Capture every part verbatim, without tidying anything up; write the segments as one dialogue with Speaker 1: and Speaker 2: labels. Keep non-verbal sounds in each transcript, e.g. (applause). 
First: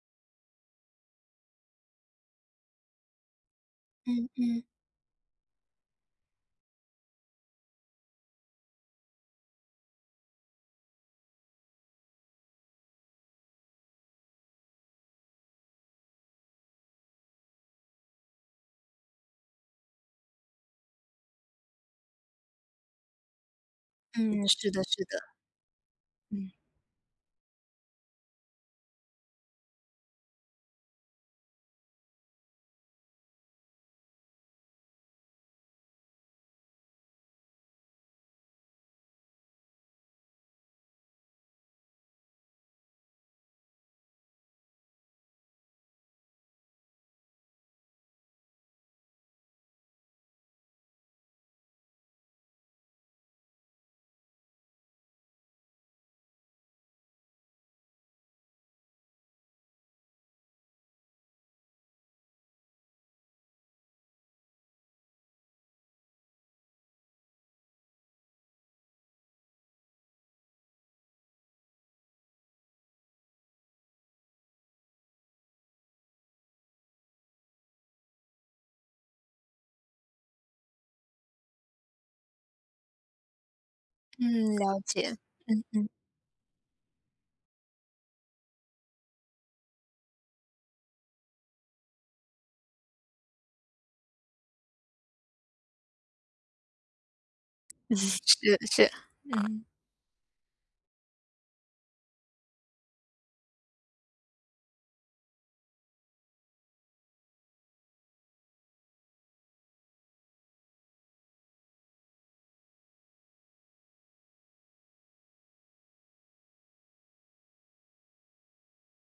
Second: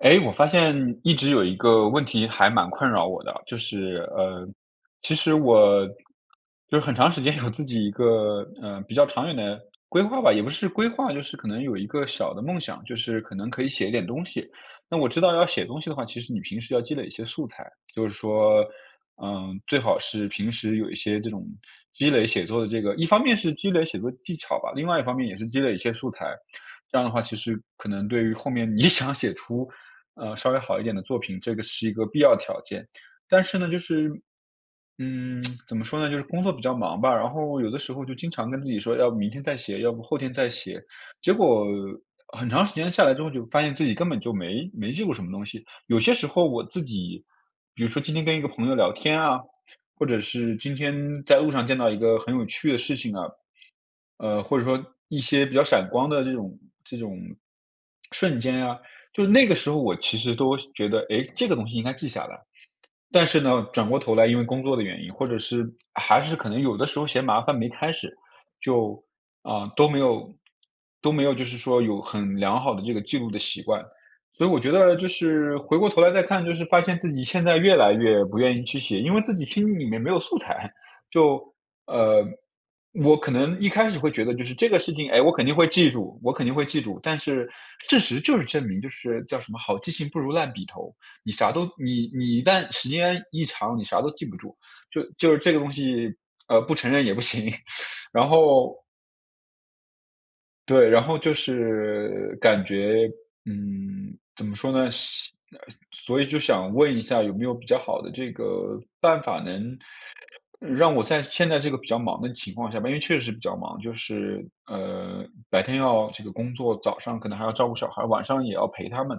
Speaker 1: 哎，我发现一直有一个问题还蛮困扰我的，就是，
Speaker 2: 嗯
Speaker 1: 呃，
Speaker 2: 嗯。
Speaker 1: 其实我，就是很长时间有自己一个，呃，比较长远的规划吧，也不是规划，就是可能有一个小的梦想。就是可能可以写一点东西，那我知道要写东西的话，其实你平时要积累一些素材。就是说，嗯，最好是平时有一些这种积累写作的这个一方面是积累写作技
Speaker 2: 嗯，
Speaker 1: 巧
Speaker 2: 是
Speaker 1: 吧，
Speaker 2: 的
Speaker 1: 另外一
Speaker 2: 是
Speaker 1: 方
Speaker 2: 的。
Speaker 1: 面也是积累一些素材，
Speaker 2: 嗯。
Speaker 1: 这样的话其实可能对于后面你想写出，呃，稍微好一点的作品，这个是一个必要条件。但是呢就是，嗯，(smacks lips) 怎么说呢，就是工作比较忙吧，然后有的时候就经常跟自己说要明天再写，要不后天再写，结果很长时间下来之后就发现自己根本就没没记过什么东西。有些时候我自己，比如说今天跟一个朋友聊天啊，或者是今天在路上见到一个很有趣的事情啊，呃，或者说一些比较闪光的这种这种瞬间啊，就是那个时候我其实都觉得，哎，这个东西应该记下来。但是呢，转过头来因为工作的原因，或者是还是可能有的时候嫌麻烦没开始，就，呃，都没有都没有就是说有很良好的这个记录的习惯。所以我觉得就是回过头来再看就是发现自己现在越来越不愿意去写，因为自己心里面没有素材，就，呃，我可能一开始会觉得就是
Speaker 2: 嗯，
Speaker 1: 这个
Speaker 2: 了
Speaker 1: 事情，
Speaker 2: 解，
Speaker 1: 哎，我肯定
Speaker 2: 嗯
Speaker 1: 会记
Speaker 2: 嗯。
Speaker 1: 住我肯定会记住，但是事实就是证明就是叫什么好记性不如烂笔头，你啥都你你一旦时间一长，你啥都记不住，就就是这个东西，呃，不承认也不行，(sucks teeth)
Speaker 2: (chuckles)
Speaker 1: 然
Speaker 2: 是
Speaker 1: 后
Speaker 2: 是，嗯。
Speaker 1: 对，然后就是感觉，嗯，怎么说呢？想所以就想问一下有没有比较好的这个办法能让我在现在这个比较忙的情况下吧因为确实比较忙。就是，呃，白天要这个工作，早上可能还要照顾小孩儿，晚上也要陪他们，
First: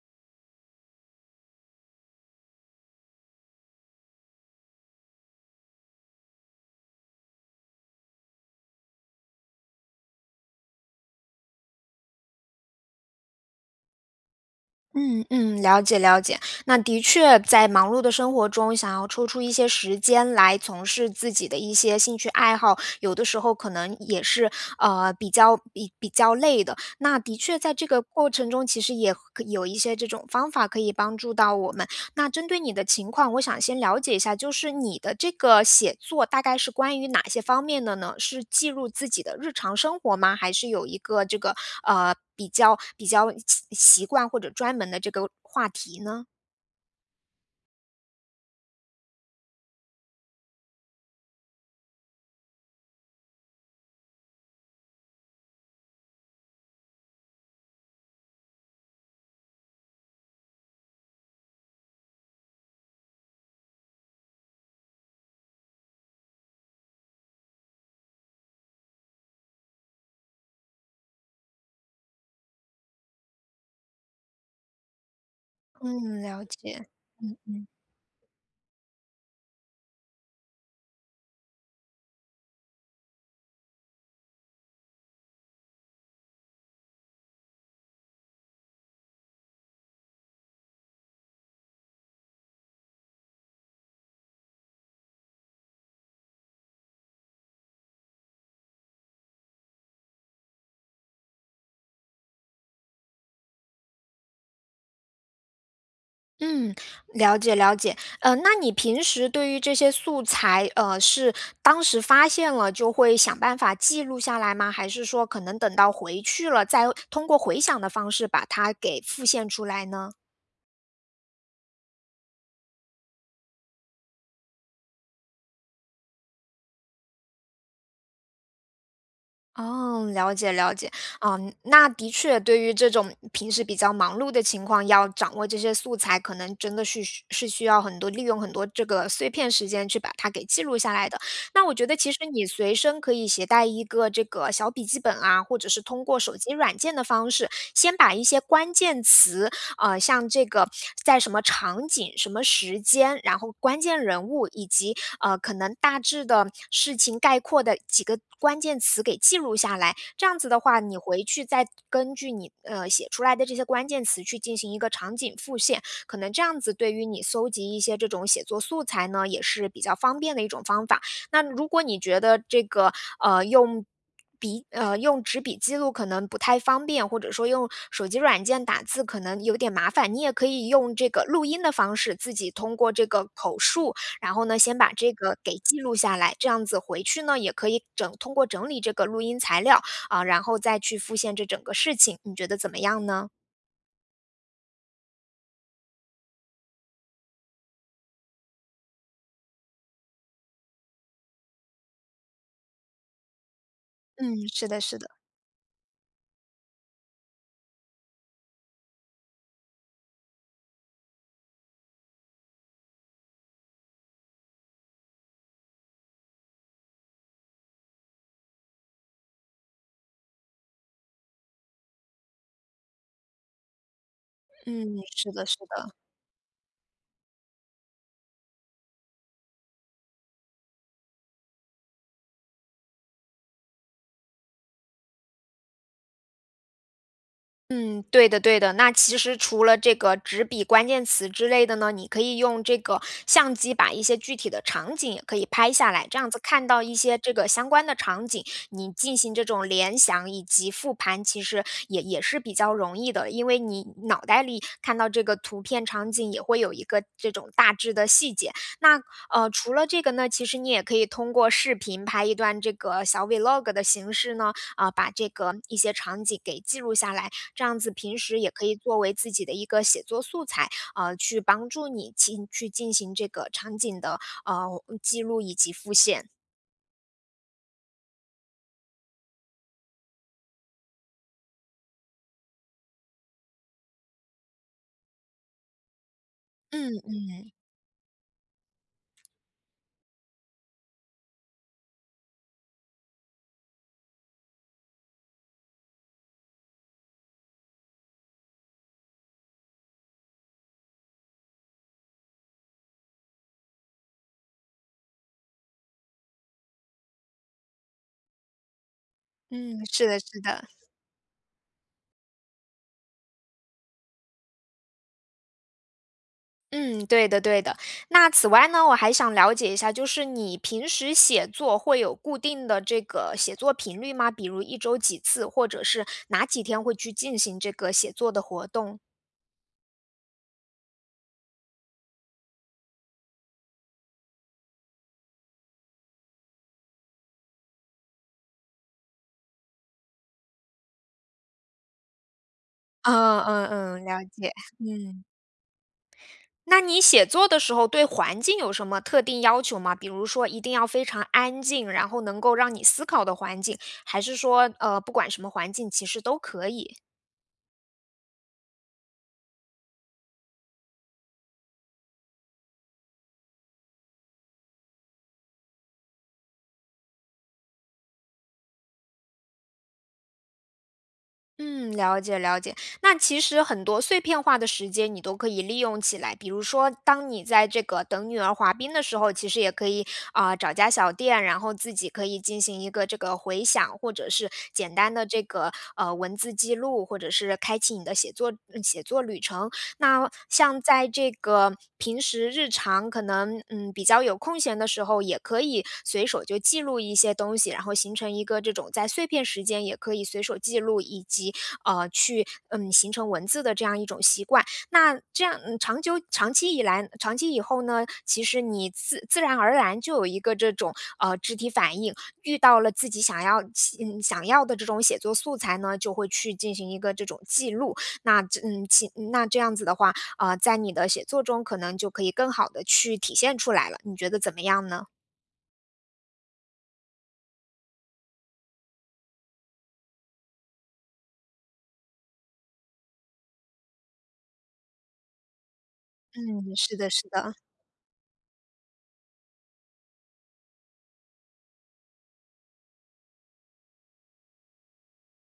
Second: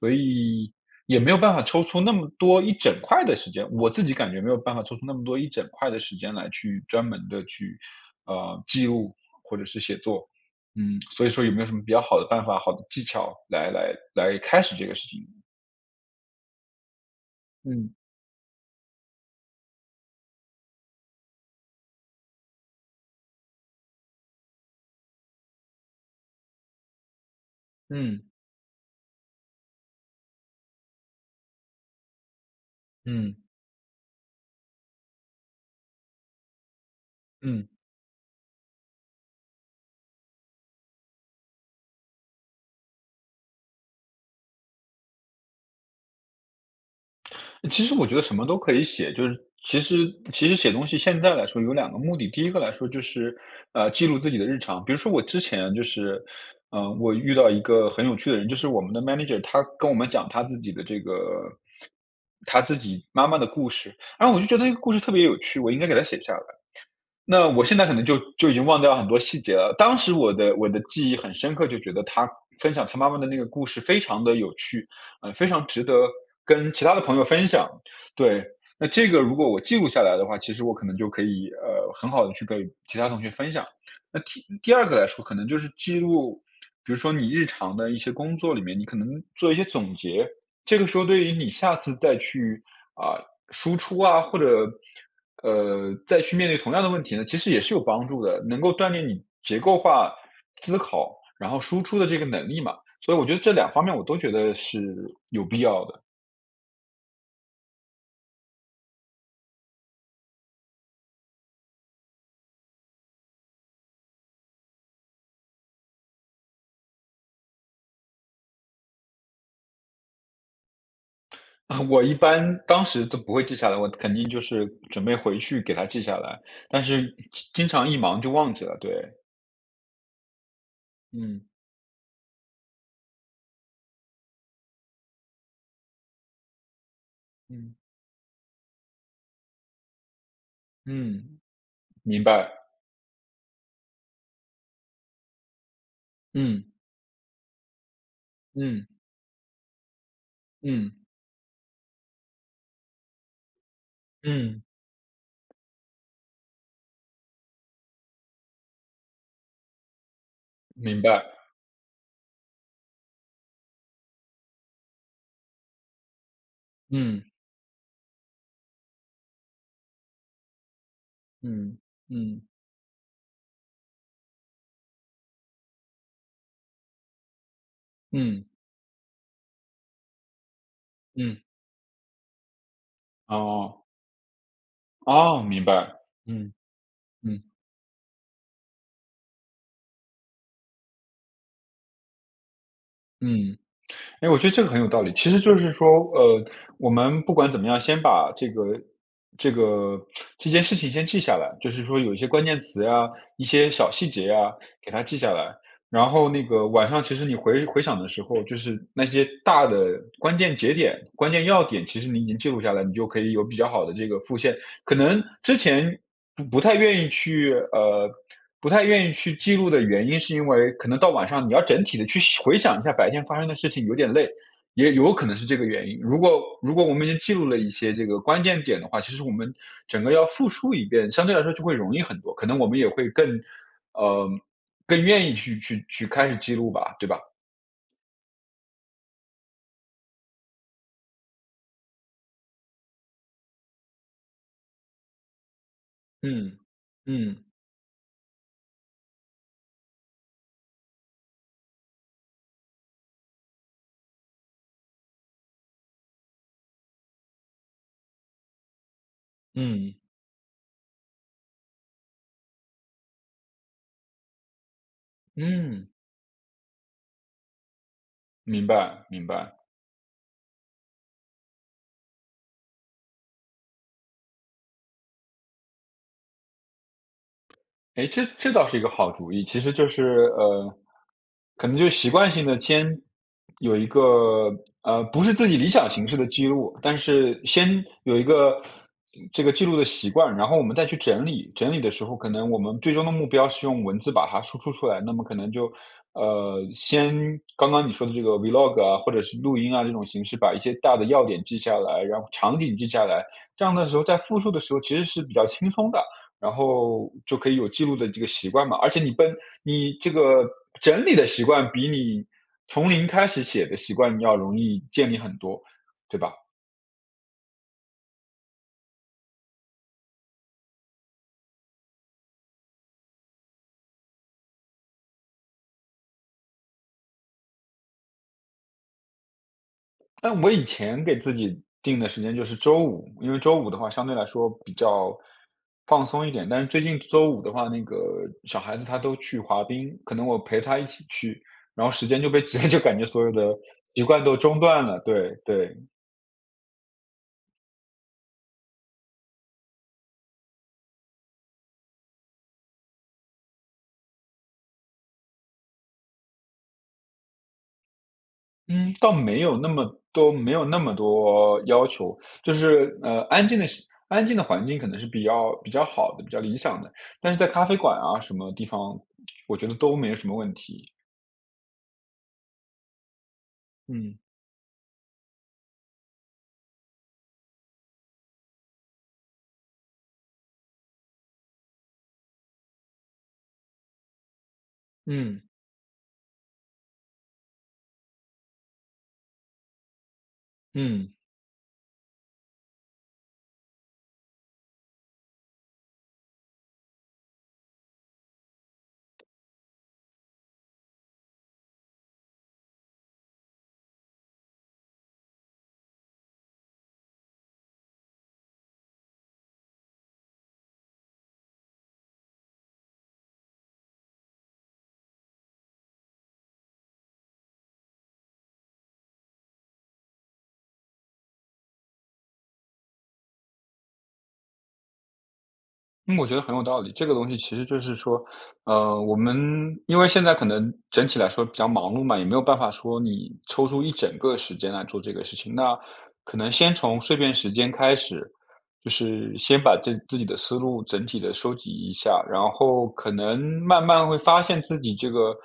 Speaker 1: 所以也没有办法抽出那么多一整块的时间我自己感觉没有办法抽出那么多一整块的时间来去专门地去，呃，记录或者是写作。嗯，所以说有没有什么比较好的办法、好的技巧来来来开始这个事
Speaker 2: 嗯，
Speaker 1: 情。
Speaker 2: 嗯，了解了解。那的确在忙
Speaker 1: 嗯。
Speaker 2: 碌的生活中，想要抽出一些时间来从事自己的一些兴趣爱好，有的时候可能也是，呃，比较比较累的。那的确在这个过
Speaker 1: 嗯。
Speaker 2: 程中，其实也可有一些这种方法可以帮助到我们。那针对你的情况，
Speaker 1: 嗯。
Speaker 2: 我想先了解一下，就是你的这个写作大概是关于哪些方
Speaker 1: 嗯。
Speaker 2: 面的呢？是记录自己的日常生活吗？还是有一个这个，呃，比较比较习习惯或者专门的这个话题呢？
Speaker 1: 其实我觉得什么都可以写，就是其实其实写东西现在来说有两个目的。第一个来说就是，呃，记录自己的日常，比如说我之前就是，呃，我遇到一个很有趣的人，就是我们的 manager。他跟我们讲他自己的这个他自己妈妈的故事。然后我就觉得那个故事特别有趣，我应该给他写下来。那我现在可能就就已经忘掉很多细节了。当时我的我的记忆很深刻，就觉得他分享他妈妈的那个故事非常地有趣，呃，非常值得
Speaker 2: 嗯，了
Speaker 1: 跟其
Speaker 2: 解，
Speaker 1: 他的朋友
Speaker 2: 嗯
Speaker 1: 分
Speaker 2: 嗯。
Speaker 1: 享。对，那这个如果我记录下来的话，其实我可能就可以，呃，很好地去跟其他同学分享。那第第二个来说可能就是记录比如说你日常的一些工作里面，你可能做一些总结。这个时候对于你下次再去，啊，输出啊，或者，呃，再去面对同样的问题呢，其实也是有帮助的。能够锻炼你结构化思考，然后输出的这个能力嘛，所以我觉得这两方面我都觉得是有必要的。
Speaker 2: 嗯，了解了解。呃，那你平时对于这些素材，呃，是当时发现了就会想办法记录下来吗？还是说可能等到回去了，再通过回想的方式把它给复现出来呢？
Speaker 1: (chuckles) 我一般，当时都不会记下来，我肯定就是准备回去给它记下来，但是经经常一忙就忘记了，对。
Speaker 2: 哦，了解了解。
Speaker 1: 嗯。
Speaker 2: 嗯，那的确对于这种，平时比较忙碌的情况，要掌握这些素材，可能真的是需是需
Speaker 1: 嗯。
Speaker 2: 要很多，利用很多这个碎片时间去把它给记录下来的。
Speaker 1: 嗯，
Speaker 2: 那我觉得其实
Speaker 1: 明
Speaker 2: 你
Speaker 1: 白。
Speaker 2: 随身可以携带一个这个小笔记本啊，或者是通过手机
Speaker 1: 嗯。
Speaker 2: 软件的方式，先把一些关
Speaker 1: 嗯。
Speaker 2: 键词，呃，像这个，
Speaker 1: 嗯。
Speaker 2: 在什么场景、什么时间，然后关键人物，
Speaker 1: 嗯。
Speaker 2: 以及，呃，可能大致的事情，概括的几个关键词给记录下来，这样子的话，你
Speaker 1: 明
Speaker 2: 回
Speaker 1: 白。
Speaker 2: 去再根据你，呃，写出来的这些关键词去进行一个场景复现。可能这样子对于你
Speaker 1: 嗯。
Speaker 2: 搜集一些这种写作素材呢，也是比较方便的一种方法。那如
Speaker 1: 嗯，
Speaker 2: 果你觉得
Speaker 1: 嗯。
Speaker 2: 这个，呃，用笔呃，用纸笔记录可能不太方便，或者说用手机软
Speaker 1: 嗯。
Speaker 2: 件打字可能有点麻烦，你也可以用这个
Speaker 1: 嗯。
Speaker 2: 录音的方式，自己通过这个口
Speaker 1: 哦。
Speaker 2: 述，然后呢，先把这个
Speaker 1: 哦，
Speaker 2: 给
Speaker 1: 明
Speaker 2: 记
Speaker 1: 白。
Speaker 2: 录下来，这
Speaker 1: 嗯，
Speaker 2: 样子回去呢，
Speaker 1: 嗯。
Speaker 2: 也可以整通过整理这个录音材料，啊，然后再去复现这整个事情，你觉得怎么样呢？
Speaker 1: 嗯，诶，我觉得这个很有道理。其实就是说，呃，我们不管怎么样，先把这个这个 (tsk) 这件事情先记下来，就是说有一些关键词啊，一些小细节
Speaker 2: 嗯，
Speaker 1: 呀，
Speaker 2: 是的
Speaker 1: 给
Speaker 2: 是
Speaker 1: 它
Speaker 2: 的。
Speaker 1: 记下来，然后那个晚上其实你回回想的时候，就是那些大的，关键节点，关键要点其实你已经记录下来，你就可以有比较好的这个复现。可能之前不不太愿意去，呃，(tsk) 不太愿意去记录的原因是因为，可能到晚上你要整体地去回想一下白天发生的事情，有点累，也
Speaker 2: 嗯，
Speaker 1: 有可
Speaker 2: 是
Speaker 1: 能
Speaker 2: 的
Speaker 1: 是这
Speaker 2: 是
Speaker 1: 个原
Speaker 2: 的。
Speaker 1: 因。如果如果我们已经记录了一些这个关键点的话，其实我们整个要复述一遍，相对来说就会容易很多，可能我们也会更呃，更愿意去去去开始记录吧，对吧？
Speaker 2: 嗯，对的对的，那其实除了这个纸笔关键词之类的呢，你可以用这个相机把一些具体的场景也可以拍下来，这样子
Speaker 1: 嗯，
Speaker 2: 看到一些这
Speaker 1: 嗯。
Speaker 2: 个相关的场景，你进行这种联想以及复盘，其实也也是比较容易的，因为你脑袋里看到这个图片场景也会有一个这种大致的细节。那，呃，除了
Speaker 1: 嗯。
Speaker 2: 这个呢，其实你也可以通过视频拍一段这个小 vlog 的形式呢，啊，把这个一
Speaker 1: 嗯。
Speaker 2: 些场景给记录下来，这样子平时也可
Speaker 1: 明
Speaker 2: 以作
Speaker 1: 白
Speaker 2: 为
Speaker 1: 明
Speaker 2: 自己的
Speaker 1: 白。
Speaker 2: 一个写作素材，呃，去帮助你进去进行这个场景的，呃，记录以及复现。
Speaker 1: 哎，这这倒是一个好主意。其实就是呃，可能就习惯性地先有一个，呃，不是自己理想形式的记录，
Speaker 2: 嗯
Speaker 1: 但是
Speaker 2: 嗯。
Speaker 1: 先有一个这个记录的习惯，然后我们再去整理，整理的时候可能我们最终的目标是用文字把它输出出来，那么可能就，呃，先刚刚你说的这个 vlog 啊，或者是录音啊这种形式把一些大的要点记下来，然后场景记下来。这样的时候在复述的时候其实是比较轻松的，然后就可以有记录的这个习惯嘛，而且你本
Speaker 2: 嗯，
Speaker 1: 你
Speaker 2: 是
Speaker 1: 这
Speaker 2: 的是
Speaker 1: 个
Speaker 2: 的。
Speaker 1: 整理的习惯比你从零开始写的习惯要容易建立很多，对吧？
Speaker 2: 嗯，对的对的。那此外呢我还想了解一下，就是你平时写作会有固定的这个写作频率吗？比如一周几次。或者是哪几天会去进行这个写作的活动？
Speaker 1: 但我以前给自己定的时间就是周五，因为周五的话相对来说比较放松一点。但是最近周五的话，那个小孩子她都去滑冰，可能我陪她一起去，然后时间就被直接就感觉所有
Speaker 2: 啊，
Speaker 1: 的
Speaker 2: 嗯
Speaker 1: 习
Speaker 2: 嗯，
Speaker 1: 惯
Speaker 2: 了
Speaker 1: 都
Speaker 2: 解。
Speaker 1: 中断了，
Speaker 2: 嗯。
Speaker 1: 对对。
Speaker 2: 那你写作的时候对环境有什么特定要求吗？比如说一定要非常安静，然后能够让你思考的环境，还是说，呃，不管什么环境，其实都可以。
Speaker 1: 嗯，倒没有那么多没有那么多要求。就是，呃，安静的安静的环境可能是比较比较好的，比较理想的。但是在咖啡馆啊什么地方，(smacks lips) 我觉得都没有什么问题。
Speaker 2: 嗯，了解了解。那其实很多
Speaker 1: 嗯。
Speaker 2: 碎片化的时间你都可以利用起来，比如说当你在这个等女儿滑冰的时候，其实也可以，呃，找家小店，然后自己可以进行一个这个回想，或者是简单地
Speaker 1: 嗯。
Speaker 2: 这个，呃，文字记录。或者是开启你的写作嗯，写作旅程。那像在
Speaker 1: 嗯。
Speaker 2: 这个平时日常可能，嗯，比较有空闲的时候，也可以随手就记录一些东西，然后形成一个这种在碎片时间也可以随手记录，以及，啊，去，嗯，形成文字的这样一种习惯。那这样，呃，长久长期以来长期以后呢，其实你自自然而然就有一个这种，呃，肢体反应，遇到了自己想要期嗯，想要的这种写作素材呢，就会去进行一个这种记录。那，嗯，期那这样子的话，啊，在你的写作中可能就可以更好地去体现出来了，你觉得怎么样呢？
Speaker 1: 嗯，我觉得很有道理，这个东西其实就是说，呃，我们因为现在可能整体来说比较忙碌嘛，也没有办法说你抽出一整个时间来做这个事情，那可能先
Speaker 2: 嗯，是
Speaker 1: 从
Speaker 2: 的
Speaker 1: 碎
Speaker 2: 是
Speaker 1: 片时
Speaker 2: 的。
Speaker 1: 间开始，就是先把自自己的思路整体地收集一下，然后可能慢慢会发现自己这个，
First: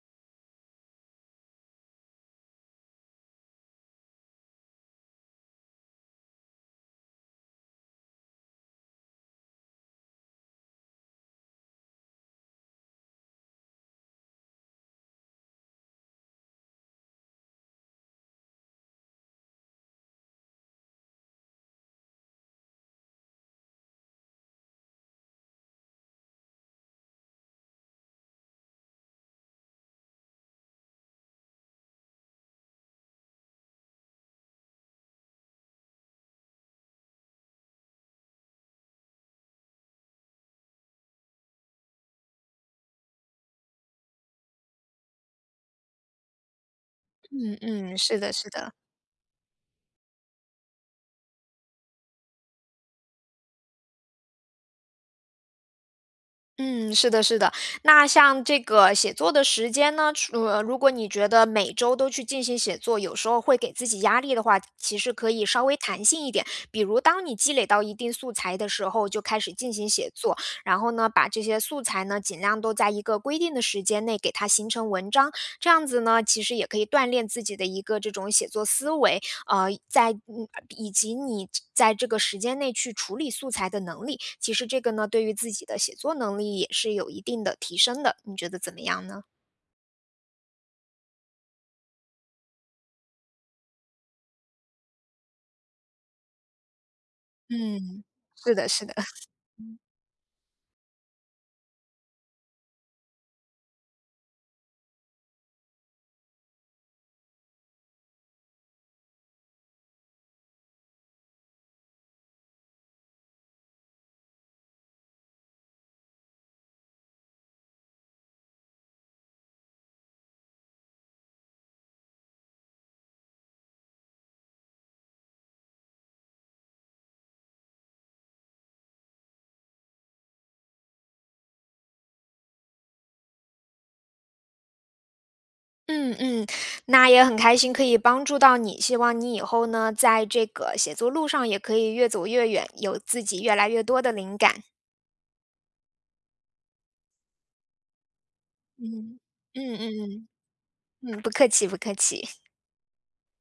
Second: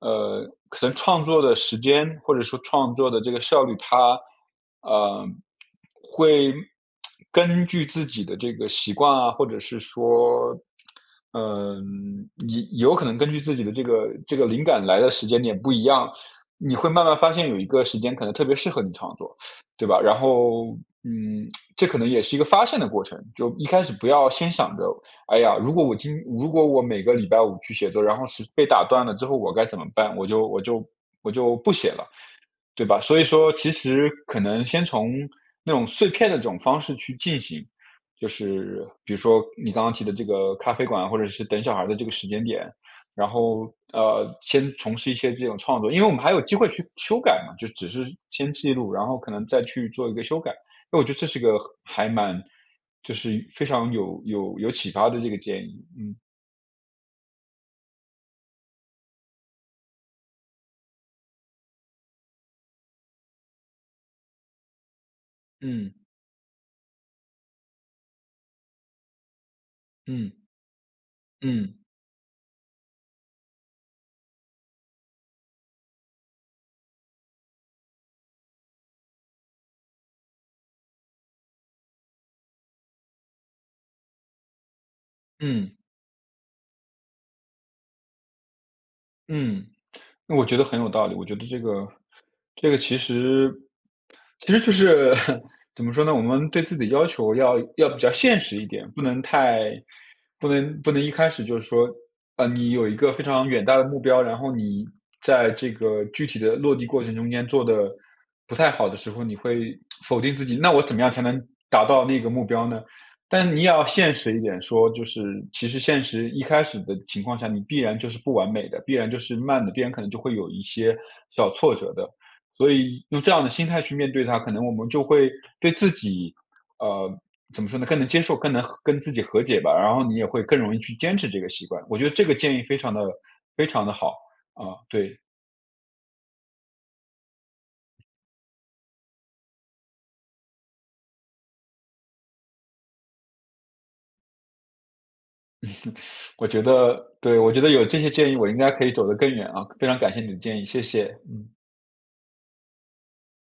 Speaker 1: 呃，可能创作的时间或者说创作的这个效率，它，呃，会，(smacks lips) 根据自己的这个习惯啊，或者是说，(smacks lips) 呃，你有可能根据自己的这个这个灵感来的时间点不一样，(sucks teeth) 你会慢慢发现有一个时间可能特别适合你创作。(sucks teeth) 对吧？然后，嗯，(smacks lips) 这可能也是一个发现的过程，就一开始不要先想着，哎呀，如果我今如果我每个礼拜五去写作，然后是被打断了之后我该怎么办，我就我就我就不写了。对吧？所以说其实可能先从那种碎片的这种方式去进行，就是比如说，你刚刚提的这个咖啡馆或者是等小孩儿的这个时间点，然后，呃，先从事一些这种创作，因为我们还有机会去修改嘛，
Speaker 2: 嗯
Speaker 1: 就只
Speaker 2: 嗯，
Speaker 1: 是
Speaker 2: 是的是
Speaker 1: 先
Speaker 2: 的。
Speaker 1: 记录，然后可能再去做一个修改，因为我觉得这是一个还蛮就是非常有有有启发的这个建议。嗯。
Speaker 2: 嗯，是的是的，那像这个写作的时间呢，除呃，如果你觉得每周都去进行写作，有时候会给自己压力的话，其实可以稍微
Speaker 1: 嗯。
Speaker 2: 弹性一点。比如当你积累到一定素材的时候就开始进行写作，
Speaker 1: 嗯。
Speaker 2: 然后呢把这些素
Speaker 1: 嗯。
Speaker 2: 材呢，尽量都在一个规定的时间内给它形成文章。这样子呢，其实也可以锻炼自己的一个这种写作思维，呃，在嗯，以及你在这个时间内去处理素材的能力。其实这个呢，对于自己
Speaker 1: 嗯。
Speaker 2: 的写作能力也是有一定的提升的，你觉得怎么样呢？
Speaker 1: 嗯，(tsk) 那我觉得很有道理。我觉得这个这个其实其实就是 (chuckles) 怎么说呢，我们对自己要求要要比
Speaker 2: 嗯，
Speaker 1: 较现
Speaker 2: 是
Speaker 1: 实一
Speaker 2: 的是
Speaker 1: 点，
Speaker 2: 的。
Speaker 1: 不能
Speaker 2: (chuckles)
Speaker 1: 太
Speaker 2: 嗯。
Speaker 1: 不能不能一开始就是说，呃，你有一个非常远大的目标，然后你在这个具体的落地过程中间做得不太好的时候你会 (tsk) 否定自己。那我怎么样才能达到那个目标呢？但你也要现实一点说，就是其实现实，一开始的情况下，你必然就是不完美的，必然就是慢的，必然可能就会有一些小挫折的。所以用这样的心态去面对它，可能我们就会对自己，呃，怎么说呢，更能接受，更能跟自己和解吧，然后你也会更容易去坚持这个习惯，我觉得这个建议非常地非常地好，啊，对。
Speaker 2: 嗯嗯，那也很开心可以帮助到你。希望你以后呢在这个写作路上也可以越走越远，有自己越来越多的灵感。
Speaker 1: (laughs) 我觉得，对，我觉得有这些建议我应该可以走得
Speaker 2: 嗯，
Speaker 1: 更远啊。
Speaker 2: 嗯嗯
Speaker 1: 非常感谢
Speaker 2: 嗯。
Speaker 1: 你的建议，谢谢，
Speaker 2: 嗯，不客
Speaker 1: 嗯。
Speaker 2: 气，不客气。